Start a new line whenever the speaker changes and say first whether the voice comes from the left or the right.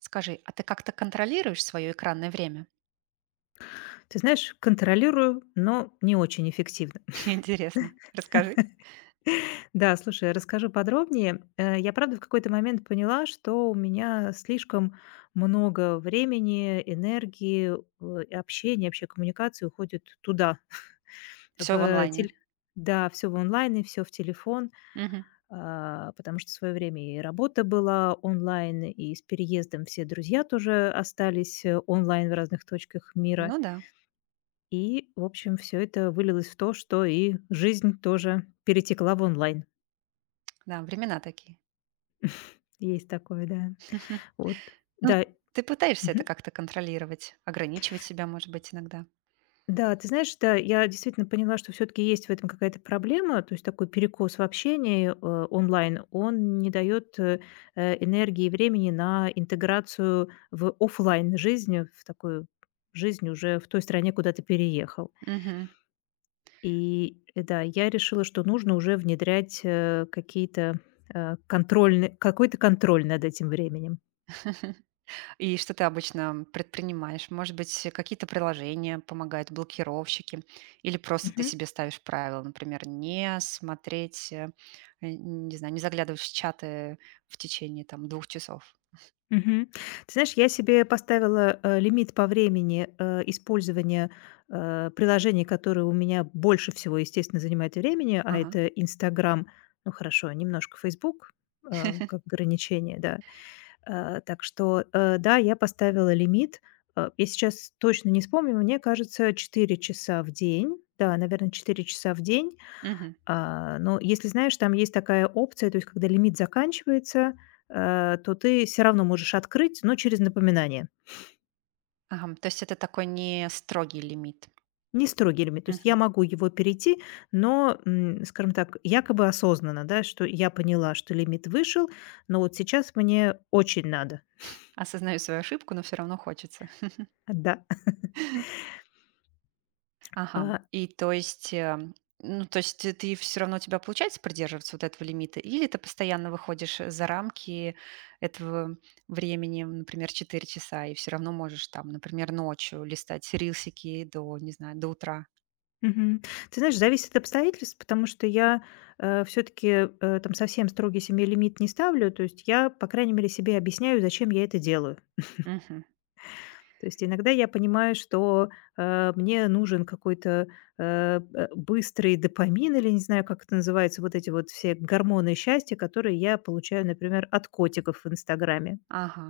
right: Скажи, а ты как-то контролируешь свое экранное время?
left: Ты знаешь, контролирую, но не очень эффективно.
right: Интересно. Расскажи.
left: Да, слушай, расскажу подробнее. Я, правда, в какой-то момент поняла, что у меня слишком много времени, энергии, и общения, вообще коммуникации уходит туда,
right: Все в
left: в
right: онлайне.
left: тель Да, все в онлайн и все в телефон,
right: Мгм.
left: потому что в свое время и работа была онлайн, и с переездом все друзья тоже остались, онлайн в разных точках мира.
right: Ну да,
left: И, в общем, все это вылилось в то, что и жизнь тоже перетекла в онлайн.
right: да, времена такие.
left: Есть такое, да. Вот.
right: Ну,
left: Да.
right: ты пытаешься это
left: Мгм.
right: как-то контролировать, ограничивать себя, может быть, иногда.
left: Да, ты знаешь, да, я действительно поняла, что все таки есть в этом какая-то проблема. То есть такой перекос в общении, онлайн, он не дает энергии и времени на интеграцию в оффлайн жизнь, в такую жизнь уже в той стране, куда ты переехал.
right: Мгм.
left: И, да, я решила, что нужно уже внедрять, какие-то, э, контрольны какой-то контроль над этим временем.
right: И что ты обычно предпринимаешь? Может быть, какие-то приложения помогают, блокировщики? Или просто ты
left: Мгм.
right: себе ставишь правила, например, не смотреть, не знаю, не заглядывать в чаты в течение там двух часов?
left: Мгм. Ты знаешь, я себе поставила, лимит по времени, использования, приложений, которые у меня больше всего, естественно, занимают времени, а
right: Ага.
left: это "Инстаграм", ну, хорошо, немножко "Фейсбук", как ограничение, да. Так что, да, я поставила лимит. Я сейчас точно не вспомню, мне кажется, 4 часа в день. Да, наверное, 4 часа в день.
right: Мгм.
left: Но если, знаешь, там есть такая опция, то есть когда лимит заканчивается, то ты все равно можешь открыть, но через напоминание.
right: Ага, то есть это такой не строгий лимит.
left: Не строгий лимит. То есть
right: Мгм.
left: я могу его перейти, но, скажем так, якобы осознанно, да, что я поняла, что лимит вышел, но вот сейчас мне очень надо.
right: Осознаю свою ошибку, но все равно хочется.
left: Да.
right: Ага.
left: А
right: И то есть, ну, то есть ты все равно у тебя получается придерживаться вот этого лимита, или ты постоянно выходишь за рамки этого времени, например, 4 часа, и все равно можешь там, например, ночью листать рилсики до, не знаю, до утра.
left: Мгм. Ты знаешь, зависит от обстоятельств, потому что я, все таки там совсем строгий себе лимит не ставлю. То есть я, по крайней мере, себе объясняю, зачем я это делаю.
right: Мгм.
left: То есть иногда я понимаю, что, мне нужен какой-то, быстрый допамин или не знаю, как это называется, вот эти вот все гормоны счастья, которые я получаю, например, от котиков в "Инстаграме".
right: Ага.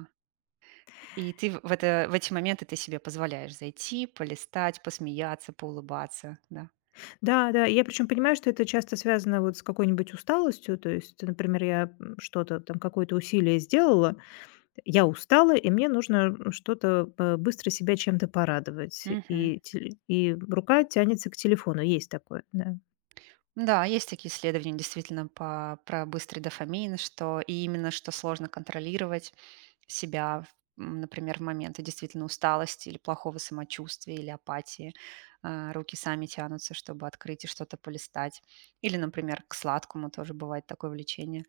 right: И ты в это, в эти моменты ты себе позволяешь зайти, полистать, посмеяться, поулыбаться, да.
left: Да-да, я причем понимаю, что это часто связано вот с какой-нибудь усталостью. То есть, например, я, что-то там, какое-то усилие сделала. Я устала, и мне нужно что-то, быстро себя чем-то порадовать.
right: Мгм.
left: И теле и рука тянется к телефону. Есть такое, да.
right: Да, есть такие исследования действительно по, про быстрый дофамин, что и именно что сложно контролировать себя, м, например, в моменты действительно усталости или плохого самочувствия или апатии. А, руки сами тянутся, чтобы открыть и что-то полистать. Или, например, к сладкому тоже бывает такое влечение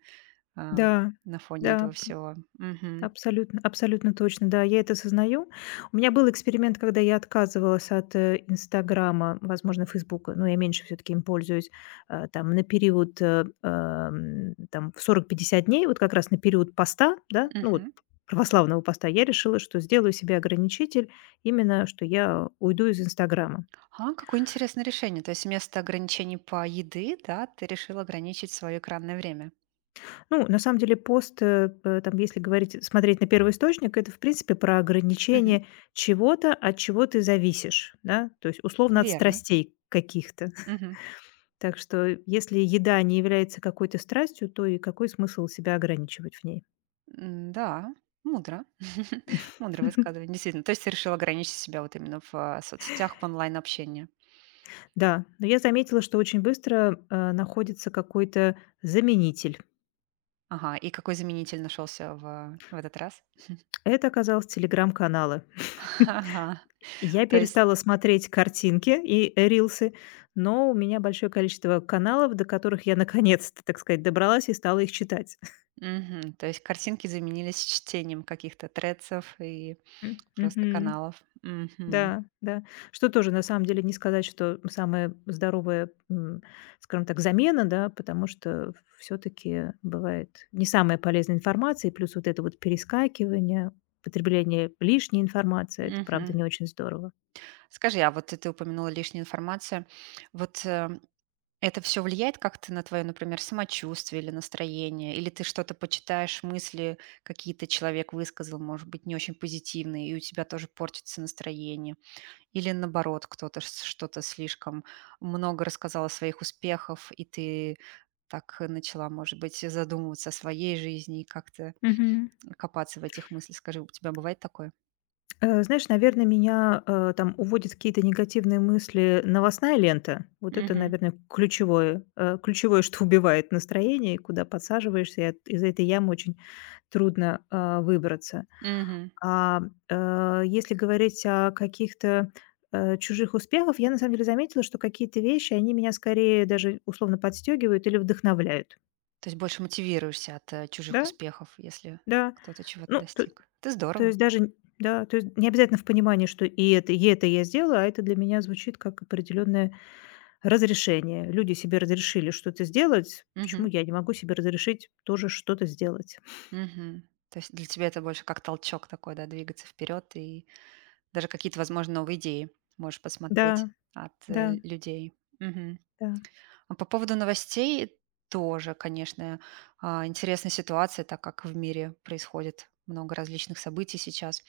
right: а,
left: Да,
right: на фоне
left: да.
right: этого всего. Мгм.
left: Абсолютно точно, да, я это сознаю. У меня был эксперимент, когда я отказывалась от, "Инстаграма", возможно, "Фейсбука", но я меньше все таки им пользуюсь, там на период, там в сорок-пятьдесят дней, вот как раз на период поста, да, ну вот
right: Мгм.
left: православного поста, я решила, что сделаю себе ограничитель именно, что я уйду из "Инстаграма".
right: А, какое интересное решение. То есть вместо ограничений по еды, да, ты решил ограничить свое экранное время.
left: Ну, на самом деле пост, э, п там, если говорить смотреть на первый источник, это, в принципе, про
right: Мгм.
left: ограничение чего-то, от чего ты зависишь, да, то есть, условно, от
right: Верно.
left: страстей каких-то.
right: Мгм.
left: Так что, если еда не является какой-то страстью, то и какой смысл себя ограничивать в ней?
right: М, да, мудро. Мудрое высказывание, действительно. То есть ты решил ограничить себя вот именно в соцсетях, в онлайн-общении.
left: Да, но я заметила, что очень быстро, находится какой-то заменитель.
right: Ага, и какой заменитель нашелся в этот раз?
left: Это оказалось телеграм-каналы.
right: Ага,
left: Я
right: то есть,
left: перестала смотреть картинки и рилсы, но у меня большое количество каналов, до которых я наконец-то, так сказать, добралась и стала их читать.
right: мгм, то есть картинки заменились чтением каких-то трецов и
left: М,
right: просто
left: мгм.
right: каналов. Мгм.
left: Да, да. Что тоже на самом деле не сказать, что самая здоровая, скажем так, замена, да, потому что все-таки бывает не самая полезная информация, и плюс вот это вот перескакивание, потребление лишней информации, это правда
right: Мгм.
left: не очень здорово.
right: Скажи, а вот ты упомянула лишнюю информацию. Вот э, Это все влияет как-то на твое, например, самочувствие или настроение? Или ты что-то почитаешь, мысли какие-то человек высказал, может быть, не очень позитивные, и у тебя тоже портится настроение? Или наоборот, кто-то с что-то слишком много рассказал о своих успехах, и ты так начала, может быть, задумываться о своей жизни и как-то
left: Мгм.
right: копаться в этих мыслях? Скажи, у тебя бывает такое?
left: Знаешь, наверное, меня, там уводят какие-то негативные мысли новостная лента. Вот это,
right: Мгм.
left: наверное, ключевое, что убивает настроение, и куда подсаживаешься, и от из этой ямы очень трудно, выбраться.
right: Мгм.
left: А, Если говорить о каких-то, чужих успехах, я на самом деле заметила, что какие-то вещи, они меня скорее даже условно подстегивают или вдохновляют.
right: То есть больше мотивируешься от чужих
left: Да,
right: успехов, если
left: да.
right: кто-то чего-то
left: Ну,
right: достиг. Это
left: то
right: здорово.
left: есть даже н да, то есть не обязательно в понимании, что и это я сделала, а это для меня звучит как определенное разрешение. Люди себе разрешили что-то сделать, почему
right: Мгм.
left: я не могу себе разрешить тоже что-то сделать?
right: Мгм. То есть для тебя это больше как толчок такой, да, двигаться вперед и даже какие-то, возможно, новые идеи можешь
left: Да,
right: посмотреть от
left: да,
right: э, людей. Мгм.
left: да.
right: А по поводу новостей тоже, конечно, а, интересная ситуация, так как в мире происходит много различных событий сейчас.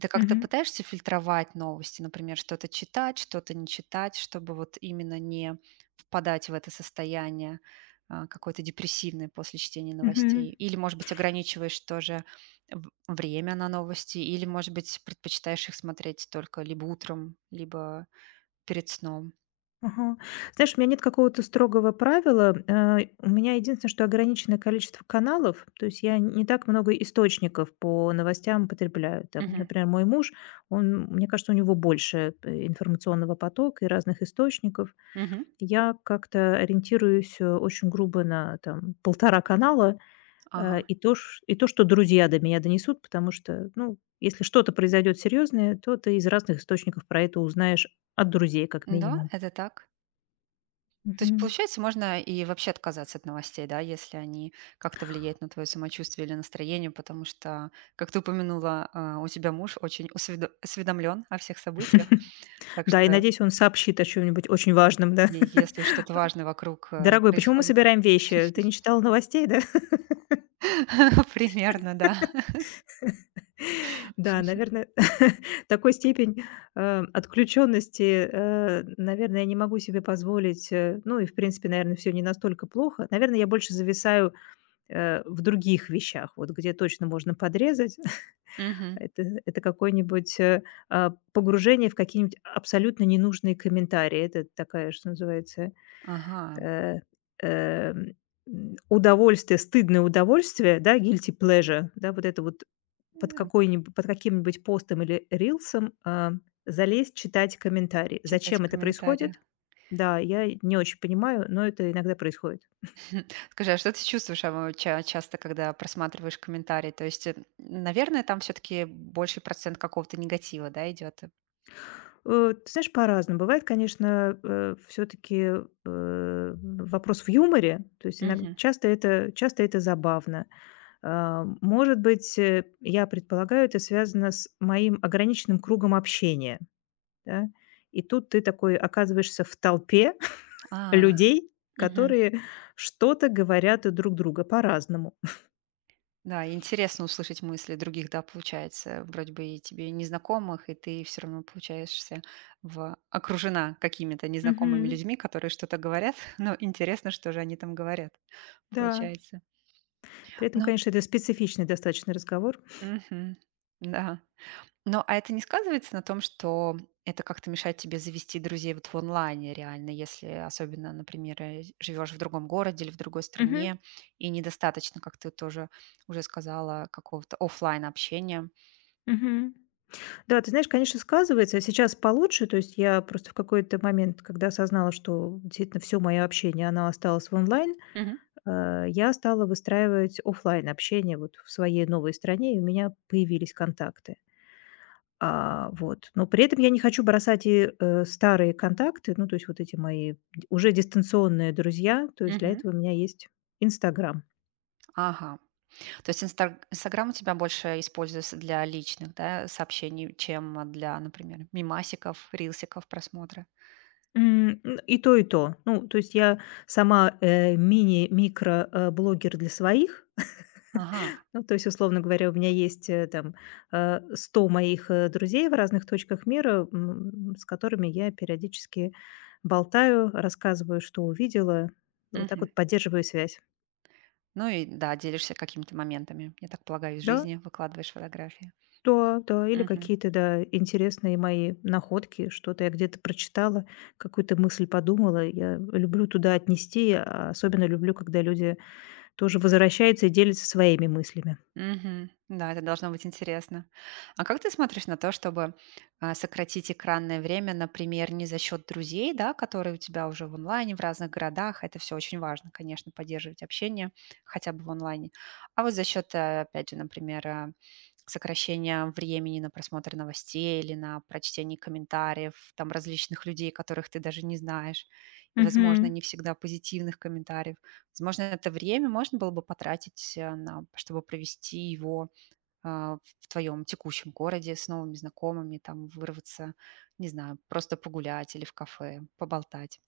right: Ты как-то
left: Мгм.
right: пытаешься фильтровать новости, например, что-то читать, что-то не читать, чтобы вот именно не впадать в это состояние а, какое-то депрессивное после чтения
left: Мгм.
right: новостей? Или, может быть, ограничиваешь тоже время на новости, или, может быть, предпочитаешь их смотреть только либо утром, либо перед сном?
left: Ага. Знаешь, у меня нет какого-то строгого правила. У меня единственное, что ограниченное количество каналов, то есть я не так много источников по новостям потребляю. Там,
right: Мгм.
left: например, мой муж, он, мне кажется, у него больше информационного потока и разных источников.
right: Мгм.
left: Я как-то ориентируюсь очень грубо на там полтора канала
right: Ага.
left: э, и то, ш- и то, что друзья до меня донесут, потому что, ну, если что-то произойдет серьезное, то ты из разных источников про это узнаешь от друзей, как
right: Да,
left: минимум.
right: это так. То есть,
left: Мгм.
right: получается, можно и вообще отказаться от новостей, да, если они как-то влияют на твое самочувствие или настроение, потому что, как ты упомянула, а, у тебя муж очень осведомлен о всех событиях, так
left: Да, и
right: что
left: надеюсь, он сообщит о чем нибудь очень важном, да.
right: и если что-то важное вокруг
left: Дорогой, почему мы
right: происходит,
left: собираем вещи? Ты не читал новостей, да?
right: примерно, да.
left: Да, наверное, такой степень, отключённости, наверное, я не могу себе позволить. Ну и, в принципе, наверное, всё не настолько плохо. Наверное, я больше зависаю, в других вещах, вот где точно можно подрезать.
right: Мгм.
left: Это какое-нибудь, погружение в какие-нибудь абсолютно ненужные комментарии. Это такая, что называется
right: Ага.
left: э, эм, удовольствие, стыдное удовольствие, да, guilty pleasure, да, вот это вот
right: М,
left: под каким-нибудь постом или рилсом залезть, читать комментарии.
right: читать
left: Зачем это
right: комментарии.
left: происходит? Да, я не очень понимаю, но это иногда происходит.
right: Скажи, а что ты чувствуешь а, вот часто, когда просматриваешь комментарии? То есть, э, наверное, там все-таки больший процент какого-то негатива, да, идет. Э,
left: Ты знаешь, по-разному. Бывает, конечно, все-таки вопрос в юморе. То есть иногда,
right: Мгм.
left: часто, часто это забавно. Может быть, я предполагаю, это связано с моим ограниченным кругом общения, да. И тут ты такой оказываешься в толпе
right: А,
left: людей,
right: мгм.
left: которые что-то говорят друг друга по-разному.
right: Да, интересно услышать мысли других, да, получается. Вроде бы и тебе незнакомых, и ты все равно получаешься в... окружена какими-то незнакомыми
left: Мгм.
right: людьми, которые что-то говорят, но интересно, что же они там говорят,
left: Да.
right: получается.
left: При этом,
right: Ну,
left: конечно, это специфичный достаточно разговор.
right: мгм. Да. Но а это не сказывается на том, что это как-то мешает тебе завести друзей вот в онлайне реально, если особенно, например, э, живешь в другом городе или в другой
left: Мгм.
right: стране, и недостаточно, как ты тоже уже сказала, какого-то оффлайн общения.
left: Мгм. Да, ты знаешь, конечно, сказывается. Сейчас получше. То есть я просто в какой-то момент, когда осознала, что действительно все мое общение, оно осталось в онлайн.
right: Мгм.
left: Я стала выстраивать оффлайн общение вот в своей новой стране, и у меня появились контакты. Вот. Но при этом я не хочу бросать и, старые контакты, ну, то есть вот эти мои д уже дистанционные друзья. То есть для
right: Мгм.
left: этого у меня есть "Инстаграм".
right: Ага. То есть Инстаграм у тебя больше используется для личных, да, сообщений, чем для, например, мимасиков, рилсиков просмотра.
left: М, н И то, и то. Ну, то есть я сама, мини-микро, блогер для своих.
right: Ага.
left: Ну, то есть, условно говоря, у меня есть там 100 моих друзей в разных точках мира, с которыми я периодически болтаю, рассказываю, что увидела, вот так
right: Мгм.
left: вот поддерживаю связь.
right: Ну и да, делишься какими-то моментами, я так полагаю, из
left: Да,
right: жизни, выкладываешь фотографии.
left: да, да, или
right: Мгм.
left: какие-то, да, интересные мои находки, что-то я где-то прочитала, какую-то мысль подумала. Я люблю туда отнести, а особенно люблю, когда люди тоже возвращаются и делятся своими мыслями.
right: Мгм. Да, это должно быть интересно. А как ты смотришь на то, чтобы а, сократить экранное время, например, не за счет друзей, да, которые у тебя уже в онлайне, в разных городах, это все очень важно, конечно, поддерживать общение хотя бы в онлайне, а вот за счет опять же, например, э, сокращения времени на просмотр новостей или на прочтение комментариев, там различных людей, которых ты даже не знаешь, и, возможно, не всегда позитивных комментариев, возможно, это время можно было бы потратить, э, на чтобы провести его, а, в твоем текущем городе с новыми знакомыми, там вырваться, не знаю, просто погулять или в кафе, поболтать.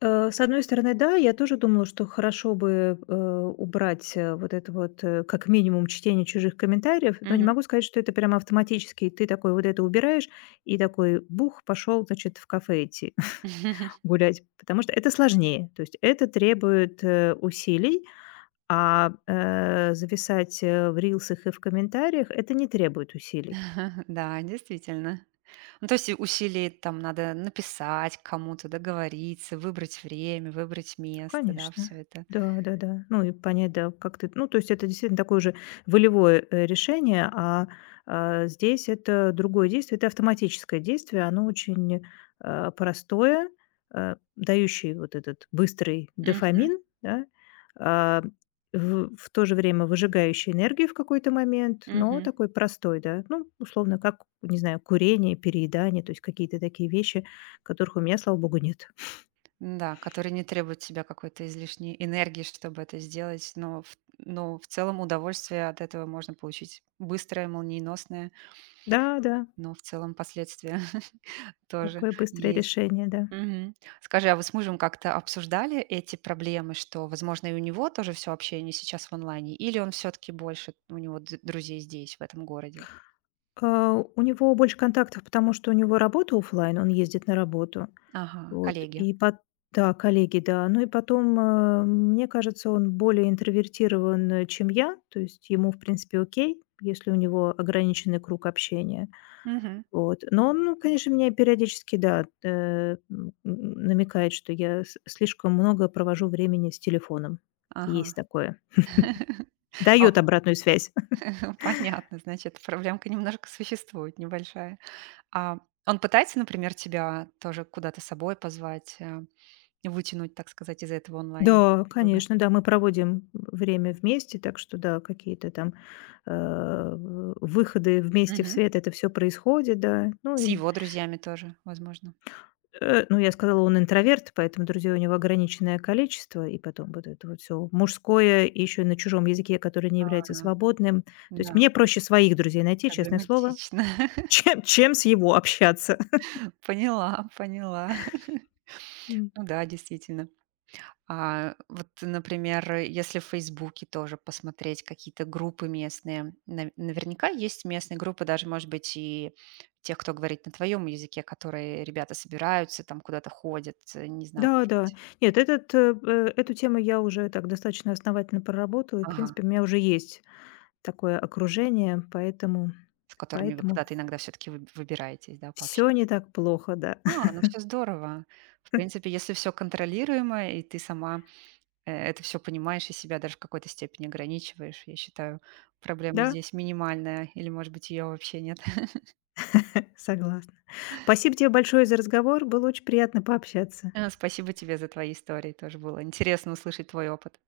left: С одной стороны, да, я тоже думала, что хорошо бы, убрать, вот это вот, как минимум чтение чужих комментариев, но не
right: Мгм.
left: могу сказать, что это прямо автоматически. Ты такой вот это убираешь и такой бух, пошел, значит, в кафе идти гулять, потому что это сложнее. То есть это требует, усилий, зависать, в рилсах и в комментариях- это не требует усилий.
right: Да, действительно. Ну, то есть и усилий там надо написать кому-то, договориться, выбрать время, выбрать место, да,
left: Конечно.
right: все это.
left: Да, да-да. Ну и понять, да, как ты ну, то есть это действительно такое же волевое, решение, здесь это другое действие. Это автоматическое действие. Оно очень, простое, дающее вот этот быстрый
right: Мгм.
left: дофамин, да, а, в то же время выжигающий энергию в какой-то момент, но
right: Мгм.
left: такой простой, да. Ну, условно, как, не знаю, курение, переедание, то есть какие-то такие вещи, которых у меня, слава богу, нет.
right: Да, который не требует себя какой-то излишней энергии, чтобы это сделать, но в целом удовольствие от этого можно получить быстрое, молниеносное,
left: Да, да.
right: но в целом последствия тоже
left: Такое быстрое
right: есть.
left: решение, да.
right: Мгм. Скажи, а вы с мужем как-то обсуждали эти проблемы, что, возможно, и у него тоже все общение сейчас в онлайне, или он все таки больше у него д друзей здесь, в этом городе?
left: У него больше контактов, потому что у него работа оффлайн, он ездит на работу.
right: Ага,
left: Вот,
right: коллеги.
left: и пот да, коллеги, да. Ну и потом, мне кажется, он более интровертирован, чем я. То есть ему, в принципе, окей, если у него ограниченный круг общения.
right: Мгм.
left: Вот. Но он, ну, конечно, мне периодически, да, намекает, что я с слишком много провожу времени с телефоном.
right: Ага.
left: Есть такое.
right: О,
left: Дает обратную связь.
right: понятно, значит, проблемка немножко существует, небольшая. А он пытается, например, тебя тоже куда-то с собой позвать, э, вытянуть, так сказать, из этого
left: Да,
right: онлайн-круга?
left: конечно, да, мы проводим время вместе, так что да, какие-то там, в выходы вместе в
right: Мгм.
left: свет, это все происходит, да. Ну
right: С
left: и,
right: его друзьями тоже, возможно.
left: ну, я сказала, он интроверт, поэтому друзей у него ограниченное количество, и потом вот это вот все мужское, и еще на чужом языке, который не является
right: А,
left: свободным. То есть
right: да,
left: мне проще своих друзей найти, честное слово,
right: проблематично.
left: чем с его общаться.
right: Поняла, поняла.
left: М.
right: Ну да, действительно. А вот, например, если в "Фейсбуке" тоже посмотреть какие-то группы местные, наверняка есть местные группы, даже, может быть, и тех, кто говорит на твоем языке, которые ребята собираются, там куда-то ходят, э, не знаю, может
left: Да-да.
right: быть.
left: Нет, этот, эту тему я уже так достаточно основательно проработала, и, в
right: Ага.
left: принципе, у меня уже есть такое окружение, поэтому
right: С которыми вы
left: поэтому
right: куда-то иногда все таки выбираетесь, да,
left: все
right: пообща
left: не так плохо, да.
right: А, ну все здорово. В принципе, если все контролируемо, и ты сама, э, это все понимаешь и себя даже в какой-то степени ограничиваешь, я считаю, проблема
left: Да,
right: здесь минимальная или, может быть, ее вообще нет.
left: согласна. Спасибо тебе большое за разговор. Было очень приятно пообщаться.
right: Спасибо тебе за твои истории. Тоже было интересно услышать твой опыт.